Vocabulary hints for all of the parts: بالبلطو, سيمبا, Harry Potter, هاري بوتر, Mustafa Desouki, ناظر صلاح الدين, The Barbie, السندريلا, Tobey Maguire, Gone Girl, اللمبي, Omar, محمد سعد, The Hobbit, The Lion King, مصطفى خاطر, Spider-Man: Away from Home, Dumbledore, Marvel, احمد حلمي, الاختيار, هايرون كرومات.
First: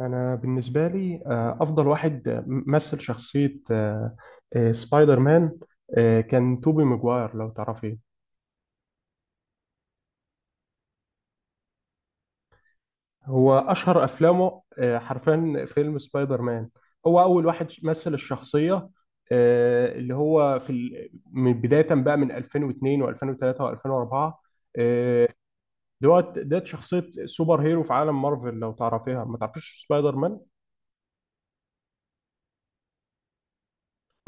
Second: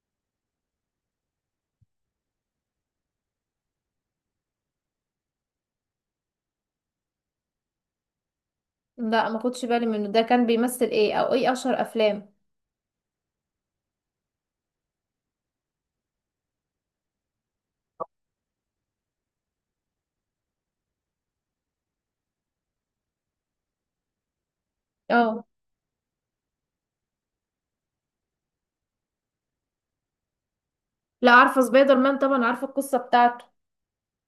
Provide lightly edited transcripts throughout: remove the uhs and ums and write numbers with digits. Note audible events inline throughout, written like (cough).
أنا بالنسبة لي أفضل واحد مثل شخصية سبايدر مان. كان توبي ماجواير لو تعرفيه. لا ما خدش بالي منه. ده كان بيمثل ايه؟ او ايه اشهر افلام؟ هو أشهر أفلامه حرفيا فيلم سبايدر مان. هو أول واحد مثل الشخصية. اللي هو في من بداية بقى من 2002 و2003 و2004 اه، دوت. ده شخصية سوبر هيرو في عالم مارفل، لو تعرفيها ما تعرفيش سبايدر مان. لا عارفه سبايدر مان طبعا، عارفه القصه بتاعته.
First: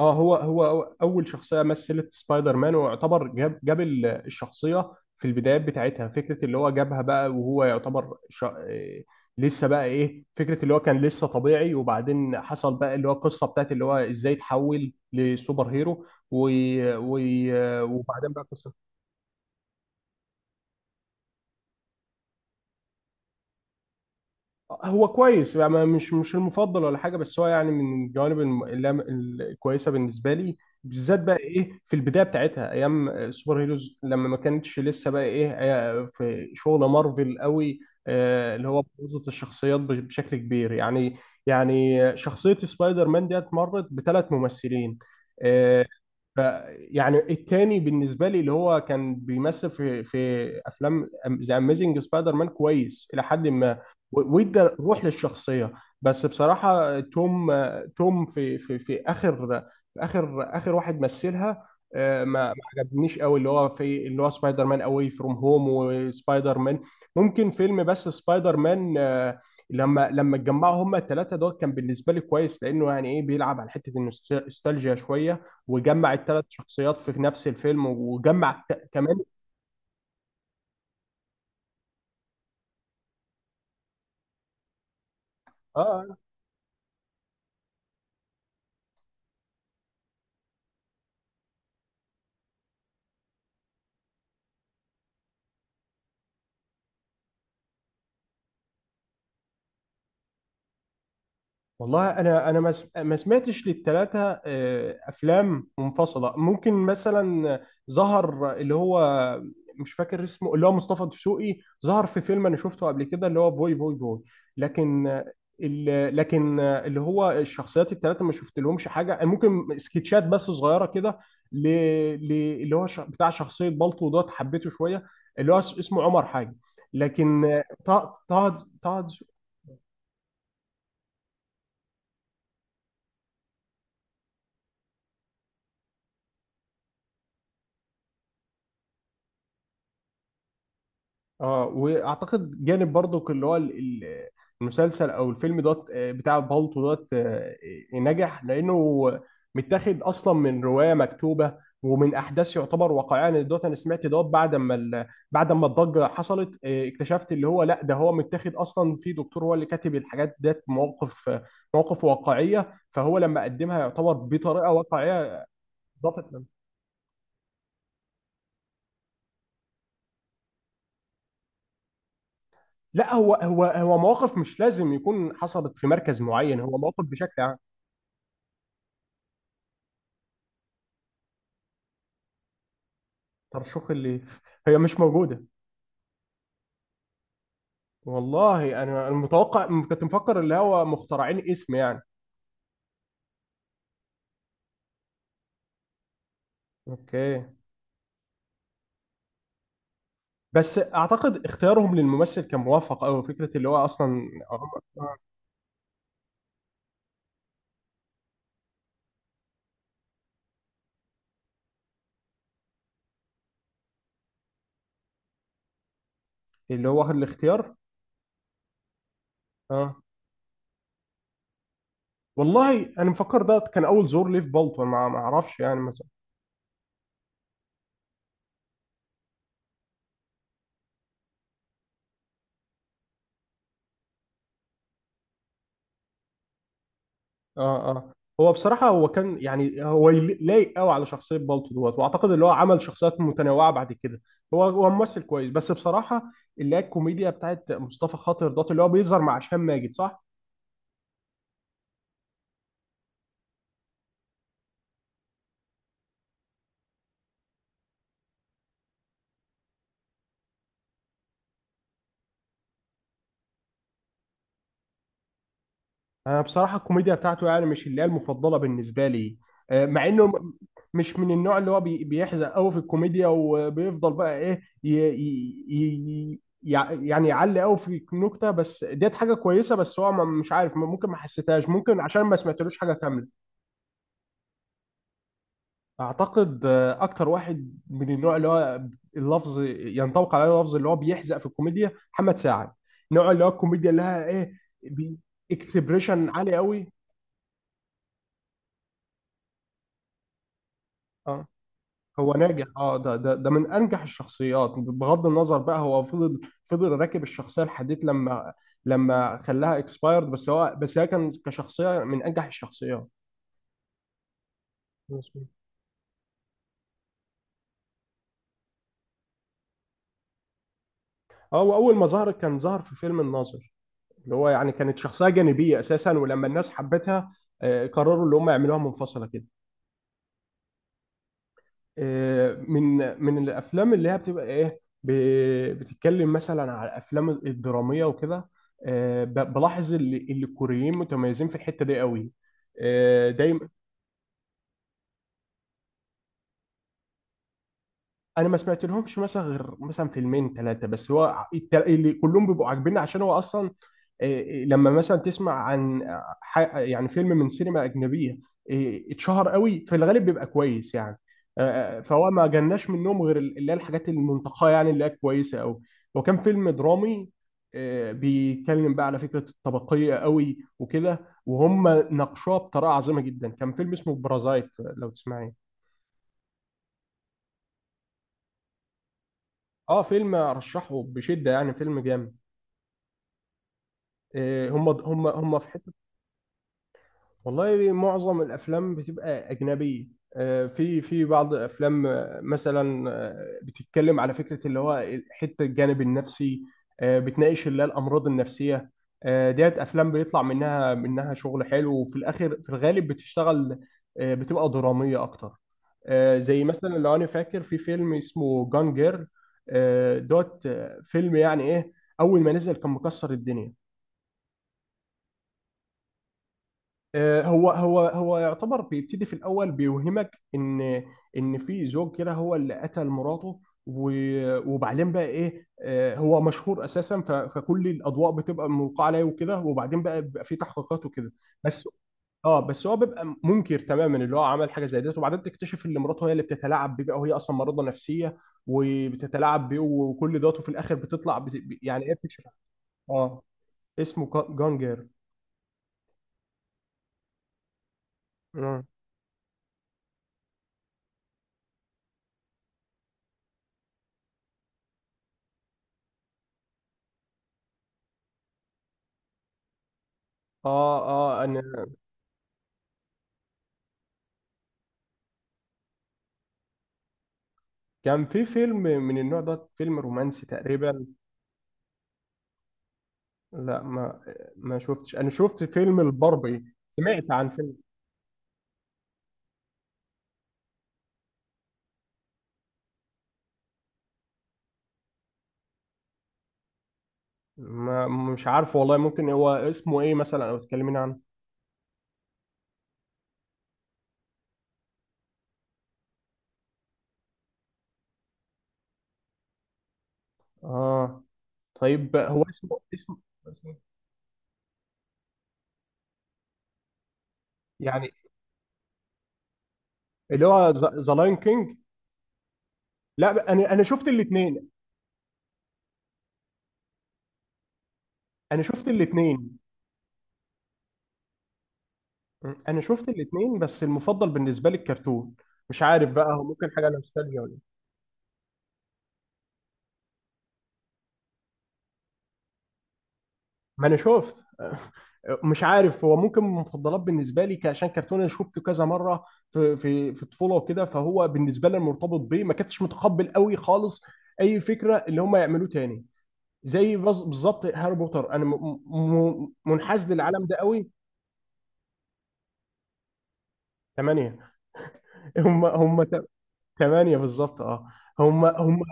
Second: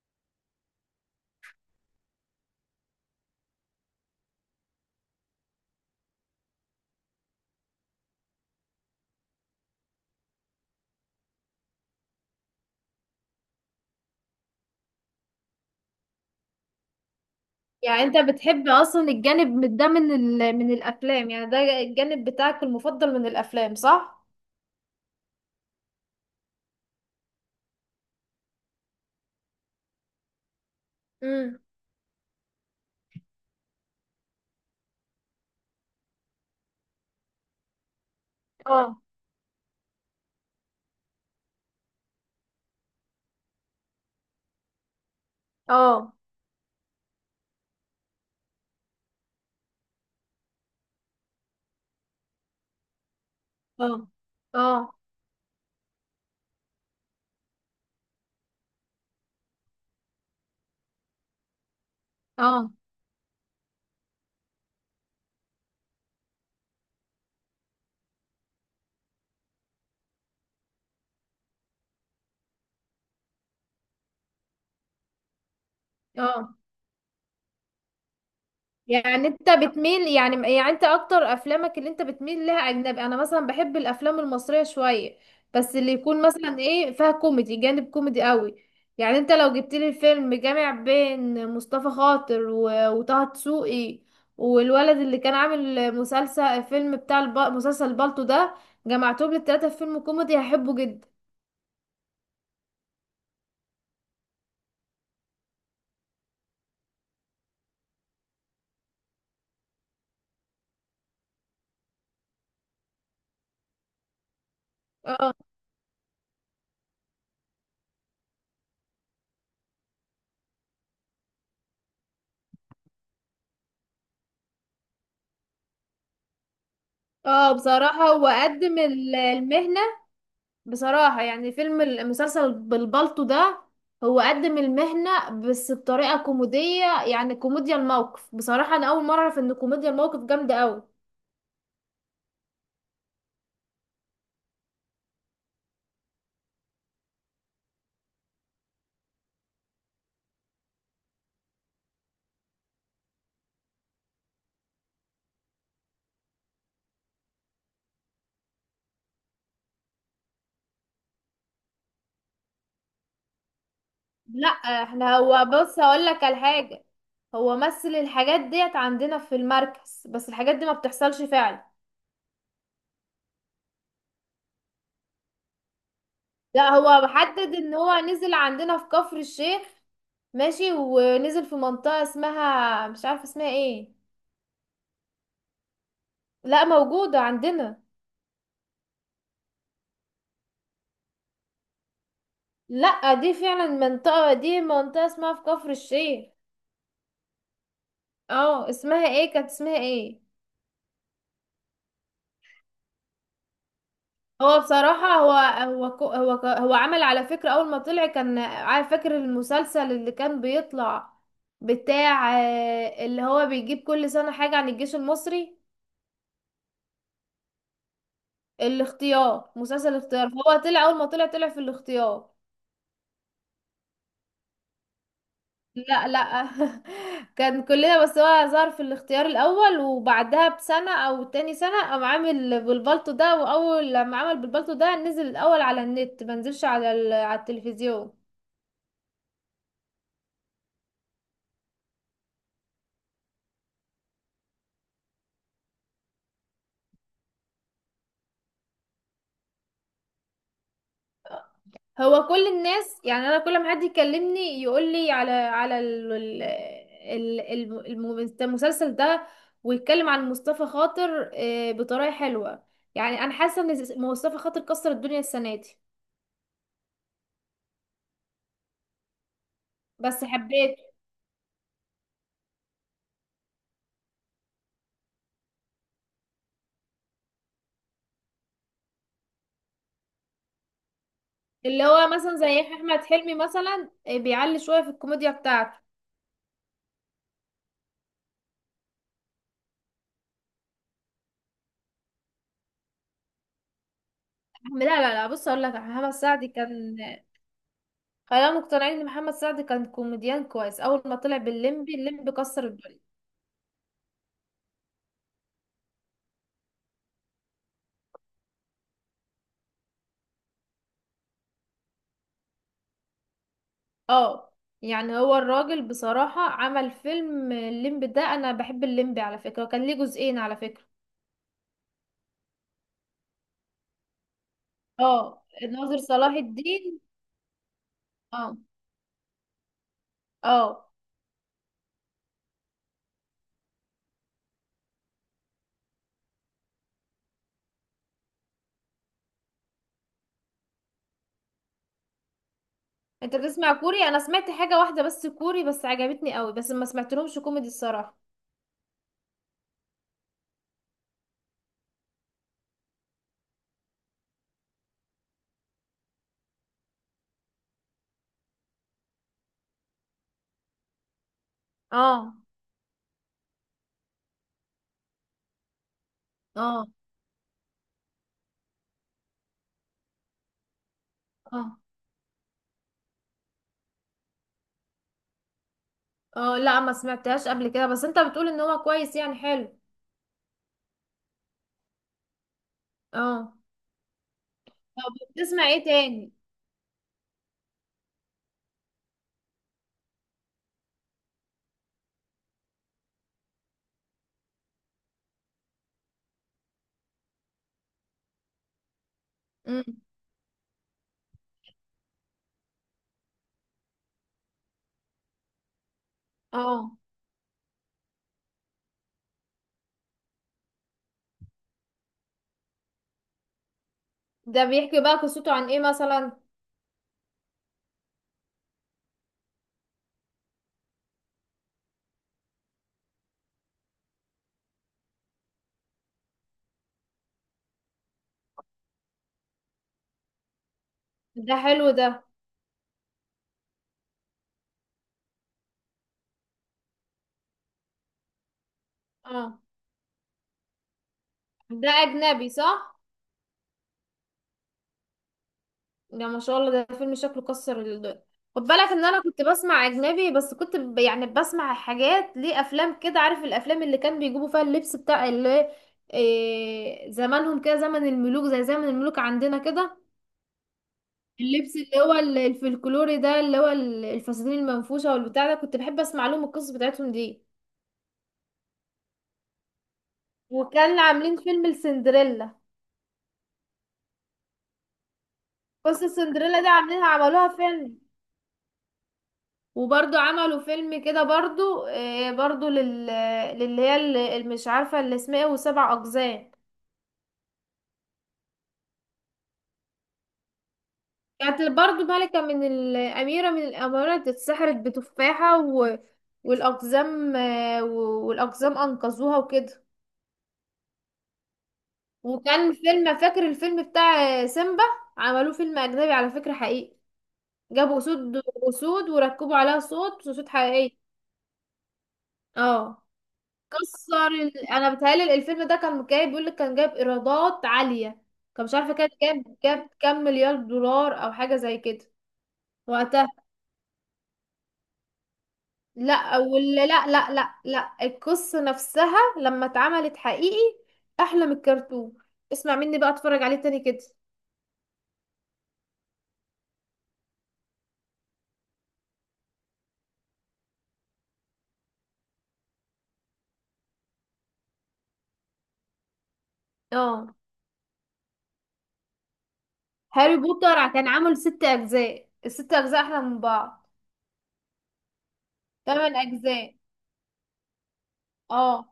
اه، هو اول شخصيه مثلت سبايدر مان، ويعتبر جاب الشخصيه في البدايات بتاعتها. فكره اللي هو جابها بقى، وهو يعتبر إيه، لسه بقى ايه، فكره اللي هو كان لسه طبيعي، وبعدين حصل بقى اللي هو القصه بتاعت اللي هو ازاي تحول لسوبر هيرو، و... يعني انت وبعدين بقى بتحب قصه. اصلا الجانب ده من الافلام؟ يعني ده الجانب بتاعك المفضل من الافلام صح؟ هو كويس يعني، مش المفضل ولا حاجه، بس هو يعني من الجوانب اللي الكويسه بالنسبه لي، بالذات بقى امم، ايه في البدايه بتاعتها ايام السوبر هيروز، لما ما كانتش لسه بقى ايه في شغل مارفل قوي. اللي هو اه، بوظت الشخصيات بشكل كبير يعني. يعني شخصيه سبايدر مان ديت مرت بثلاث ممثلين آه، اه، ف- يعني التاني بالنسبه لي اللي هو كان بيمثل في افلام ذا اميزنج سبايدر مان كويس الى حد ما. اه، وادى اه، روح للشخصيه. بس بصراحه توم في اخر، في اخر واحد مثلها ما اه، عجبنيش قوي اللي هو في اللي هو سبايدر مان اواي فروم هوم وسبايدر مان. ممكن فيلم بس سبايدر مان لما اتجمعوا هما الثلاثه دول كان بالنسبه لي كويس، لانه يعني ايه بيلعب على حته النوستالجيا شويه، وجمع الثلاث اه. شخصيات في نفس الفيلم، وجمع كمان. يعني انت بتميل، يعني انت اكتر افلامك اللي انت بتميل لها اجنبي؟ انا مثلا بحب الافلام المصرية شوية، بس اللي اه، يكون مثلا ايه فيها كوميدي، جانب كوميدي قوي. يعني انت لو جبت لي فيلم جامع بين مصطفى خاطر وطه دسوقي، والولد اللي كان عامل مسلسل فيلم مسلسل بالطو ده، جمعتهم للتلاتة في فيلم كوميدي هحبه جدا. والله انا ما سمعتش للثلاثه افلام منفصله. ممكن مثلا ظهر اللي هو، مش فاكر اسمه، اللي هو مصطفى دسوقي ظهر في فيلم انا شفته قبل كده اللي هو بوي بوي بوي. لكن اه، لكن اللي هو الشخصيات الثلاثه ما شفت لهمش حاجه، ممكن سكتشات بس صغيره كده. ل- اللي هو بتاع شخصيه بالطو دوت حبيته شويه. اللي هو اسمه عمر حاجه. لكن اه بصراحة طه هو طه قدم طه المهنة. بصراحة يعني فيلم المسلسل بالبلطو ده، هو قدم المهنة بس بطريقة كوميدية، يعني كوميديا الموقف. بصراحة أنا أول مرة أعرف إن كوميديا الموقف جامدة أوي. اه، واعتقد جانب برضو اللي هو المسلسل او الفيلم دوت بتاع بالطو دوت نجح لانه متاخد اصلا من روايه مكتوبه ومن احداث يعتبر واقعيه. انا دوت، انا سمعت دوت بعد ما بعد ما الضجه حصلت اكتشفت اللي هو لا، ده هو متاخد اصلا في دكتور هو اللي كاتب الحاجات ديت، مواقف مواقف واقعيه، فهو لما قدمها يعتبر لا، بطريقه احنا هو واقعيه. بص هقولك ضافت على لنا. حاجة. هو مثل الحاجات ديت عندنا في المركز، بس الحاجات دي ما بتحصلش فعلا. لا، هو مواقف مش لازم يكون حصلت في مركز معين، لا، هو هو مواقف بشكل محدد عام. ان هو نزل عندنا في كفر الشيخ، ماشي، ونزل في منطقة اسمها مش عارفة اسمها ترشوخ ايه. اللي هي مش موجودة. لا، موجودة عندنا. والله أنا متوقع، كنت مفكر اللي هو مخترعين اسم يعني. لا، دي فعلا منطقة، دي منطقة اسمها في كفر الشيخ. أوكي. اه اسمها ايه؟ كانت اسمها ايه؟ بس أعتقد اختيارهم للممثل كان موفق أوي، فكرة اللي هو أصلا هو بصراحة، هو كو- هو ك- هو عمل على فكرة. أول ما طلع كان عارف، فاكر المسلسل اللي كان بيطلع بتاع اللي هو بيجيب كل سنة حاجة عن الجيش المصري؟ اللي هو واخد الاختيار. الاختيار، مسلسل أه. الاختيار. فهو طلع، أول ما طلع طلع في الاختيار. والله أنا مفكر ده كان أول زور ليه في بالتون، ما أعرفش يعني. لا. (laughs) كان كلنا، بس هو ظهر في الاختيار الاول، وبعدها بسنه او تاني سنه قام عامل بالبلطو ده. واول لما عمل بالبلطو ده نزل الاول على النت، ما نزلش على اه اه. التلفزيون. هو بصراحة، هو كان يعني هو لايق قوي على شخصية بالتو دوت، واعتقد اللي هو عمل شخصيات متنوعة بعد كده. هو ممثل كويس، بس بصراحة اللي هي الكوميديا بتاعت مصطفى خاطر دوت اللي هو بيظهر مع هشام ماجد، صح؟ هو كل الناس، يعني انا كل ما حد يكلمني يقول لي على على ال- ال- ال- الم- الم- المسلسل ده، ويتكلم عن مصطفى خاطر بطريقه حلوه. يعني انا حاسه ان مصطفى خاطر كسر الدنيا السنه دي. انا بصراحة الكوميديا بتاعته يعني مش اللي هي المفضلة بالنسبة لي مع بس انه حبيت مش من النوع اللي هو بيحزق قوي في الكوميديا، وبيفضل بقى ايه يعني يعلي قوي في النكتة، بس ديت حاجة كويسة، بس هو مش عارف، ممكن ما حسيتهاش، اللي ممكن هو عشان ما مثلا زي سمعتلوش حاجة احمد كاملة. حلمي مثلا، بيعلي شويه في الكوميديا بتاعته. اعتقد اكتر واحد من النوع اللي هو اللفظ ينطبق عليه، اللفظ اللي هو بيحزق في الكوميديا محمد سعد. نوع اللي هو الكوميديا اللي لها ايه، لا لا بي- لا، بص اقول لك، محمد اكسبريشن سعد عالي قوي. كان، خلينا مقتنعين ان محمد سعد كان كوميديان كويس. اول ما طلع اه. باللمبي، هو اللمبي كسر ناجح، اه، الدنيا. ده من انجح الشخصيات، بغض النظر بقى، هو فضل فضل راكب الشخصيه لحديت لما لما خلاها اكسبايرد، بس هو، بس هي، كان كشخصيه من انجح الشخصيات. اه، يعني هو مظبوط. الراجل بصراحه عمل فيلم اللمبي ده. انا بحب اللمبي على فكره، وكان ليه جزئين على فكره. اه، واول ما ظهر كان ظهر في فيلم الناظر، اللي هو يعني كانت شخصية اه، جانبية ناظر أساسا، صلاح ولما الناس الدين. حبتها قرروا اللي هم اه، يعملوها منفصلة كده. اه. من من الأفلام اللي هي بتبقى إيه، بتتكلم مثلا على الأفلام الدرامية وكده بلاحظ اللي الكوريين متميزين في الحتة دي قوي انت دايما. بتسمع كوري؟ انا سمعت حاجه واحده بس كوري، بس عجبتني قوي، بس ما سمعتلهمش كوميدي الصراحه. أنا ما سمعت لهمش مثلا غير مثلا فيلمين ثلاثة بس، هو اللي كلهم بيبقوا عاجبيني عشان هو أصلا إيه، لما مثلا تسمع عن يعني فيلم من سينما أجنبية إيه، اتشهر قوي، في الغالب بيبقى كويس يعني. فهو اه، ما جالناش منهم غير اللي هي الحاجات المنتقاه، يعني اللي هي كويسة قوي. وكان فيلم اه، درامي بيتكلم بقى على فكرة الطبقية قوي وكده، اه، وهم ناقشوها بطريقة عظيمة جدا. كان فيلم اسمه بارازايت لو تسمعين. اه، لا ما سمعتهاش قبل كده، بس انت بتقول ان هو كويس يعني، حلو. اه، فيلم ارشحه بشدة يعني، فيلم جامد. اه. طب هم بتسمع في ايه حتة. تاني؟ والله معظم الافلام بتبقى اجنبيه. في في بعض افلام مثلا بتتكلم على فكره اللي هو حته الجانب النفسي بتناقش اللي هي الامراض النفسيه. ديت امم، افلام بيطلع منها شغل حلو، وفي الاخر في الغالب بتشتغل بتبقى دراميه اكتر. زي اه. مثلا، لو انا فاكر، في فيلم اسمه جان جير دوت. فيلم يعني ايه، اول ما نزل كان مكسر الدنيا. ده بيحكي بقى قصته عن ايه مثلا؟ هو يعتبر بيبتدي في الاول بيوهمك ان في زوج كده هو اللي قتل مراته، وبعدين بقى ايه هو مشهور اساسا، فكل الاضواء بتبقى ملقاه عليه وكده، وبعدين بقى بيبقى في تحقيقات وكده ده بس. حلو ده. اه، بس هو بيبقى منكر تماما اللي هو عمل حاجه زي ديت، وبعدين تكتشف ان مراته هي اللي بتتلاعب بيه بقى، وهي اصلا مريضه نفسيه اه، وبتتلاعب بيه وكل دوت، وفي الاخر بتطلع ده يعني ايه بتكشف. اجنبي صح؟ اه، اسمه جانجر. ده ما شاء الله ده فيلم شكله كسر خد مم. بالك ان انا كنت بسمع اجنبي، بس يعني بسمع حاجات ليه، افلام كده، عارف الافلام اللي كان بيجيبوا فيها اللبس بتاع اللي إيه، زمانهم كده، زمن الملوك، زي زمن الملوك عندنا كده. اه اه، اللبس اللي هو الفلكلوري ده، اللي هو الفساتين المنفوشة والبتاع ده، كنت بحب اسمع لهم القصص بتاعتهم دي. كان في فيلم من النوع ده، فيلم رومانسي وكان تقريبا. عاملين فيلم السندريلا، لا ما شفتش، انا شفت فيلم قصة السندريلا الباربي. دي عاملينها، سمعت عن عملوها فيلم. فيلم. وبرضو عملوا فيلم كده برضو، برضو لل، للي هي اللي مش عارفة اللي اسمها ايه وسبع اقزام. ما مش عارف والله، ممكن هو اسمه ايه مثلا او تكلمين عنه. كانت برضو ملكة، من الأميرة من الأمارات، اتسحرت بتفاحة و... والأقزام، والأقزام أنقذوها وكده. اه. طيب هو وكان اسمه فيلم، فاكر اسمه إيه؟ الفيلم بتاع سيمبا؟ عملوه فيلم اجنبي على فكرة حقيقي، جابوا يعني اسود، اسود وركبوا عليها صوت اللي اسود هو حقيقية. ذا لاين كينج. اه، لا، انا شفت كسر ال... الاثنين. انا بتهيألي الفيلم ده كان جايب، بيقول لك كان جايب ايرادات عالية. انا كان مش شفت عارفة كان جاب، الاثنين. كام مليار دولار او حاجة زي كده انا شفت وقتها. الاثنين بس المفضل بالنسبه لي الكرتون. مش عارف بقى، لا، هو ممكن ولا حاجه لا لا نوستالجيا ولا لا إيه. لا القصة نفسها لما اتعملت حقيقي احلى من الكرتون. اسمع مني بقى، اتفرج عليه تاني ما انا كده. شفت. مش عارف، هو ممكن من المفضلات بالنسبه لي عشان كرتون انا شفته كذا مره في الطفوله وكده، فهو بالنسبه لي مرتبط بيه. ما كنتش متقبل قوي خالص اي فكره اللي هم يعملوه تاني، زي اه، بالظبط هاري بوتر، انا منحاز هاري للعالم ده بوتر قوي. كان عامل ست اجزاء، الست اجزاء احلى من بعض. ثمانية. (laughs) هم هم تمن ت- اجزاء. ثمانية بالظبط، اه. هم اه،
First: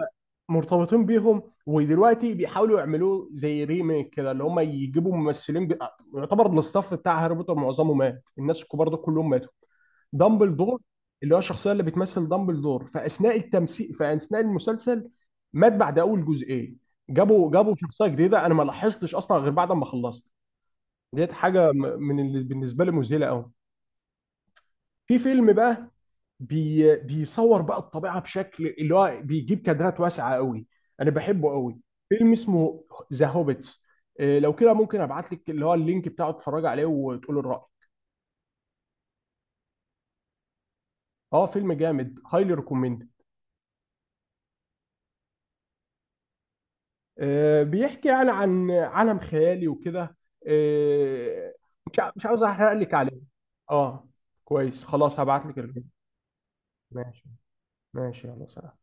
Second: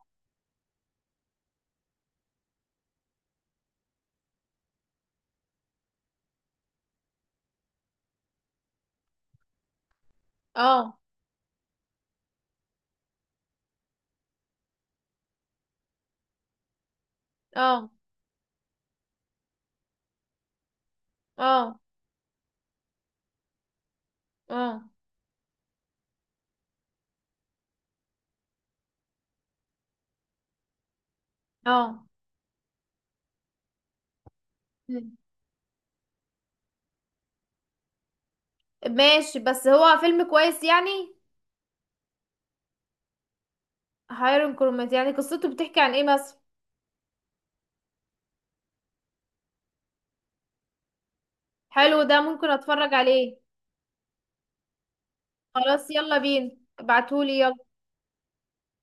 مرتبطين بيهم، ودلوقتي بيحاولوا يعملوه زي ريميك كده، اللي هم يجيبوا ممثلين يعتبر الاستاف بتاع هاري بوتر معظمه مات، الناس الكبار ده كلهم ماتوا. دامبلدور، اه، اللي هو الشخصيه اللي بتمثل دامبلدور في اثناء التمثيل في اثناء المسلسل، مات بعد اول جزئين. جابوا اه، شخصيه جديده، انا ما لاحظتش اصلا غير بعد ما خلصت. ديت حاجه اه، من اللي بالنسبه لي مذهله قوي. اه، في فيلم بقى، بيصور بقى الطبيعه بشكل اللي هو بيجيب كادرات واسعه قوي، انا بحبه قوي. اه. فيلم اسمه ذا هوبيتس. لو كده ممكن مم. ابعت لك اللي هو اللينك بتاعه، تتفرج عليه وتقول الراي. ماشي بس هو فيلم كويس يعني؟ اه، فيلم جامد، هايلي ريكومند. هايرون كرومات، يعني قصته بتحكي عن ايه مثلا؟ بيحكي يعني عن عالم خيالي وكده. آه، حلو ده، مش عاوز ممكن احرق لك اتفرج عليه. عليه. اه كويس. خلاص، هبعت لك اللينك. خلاص يلا بينا، ماشي. ابعتولي يلا. ماشي يلا، سلام.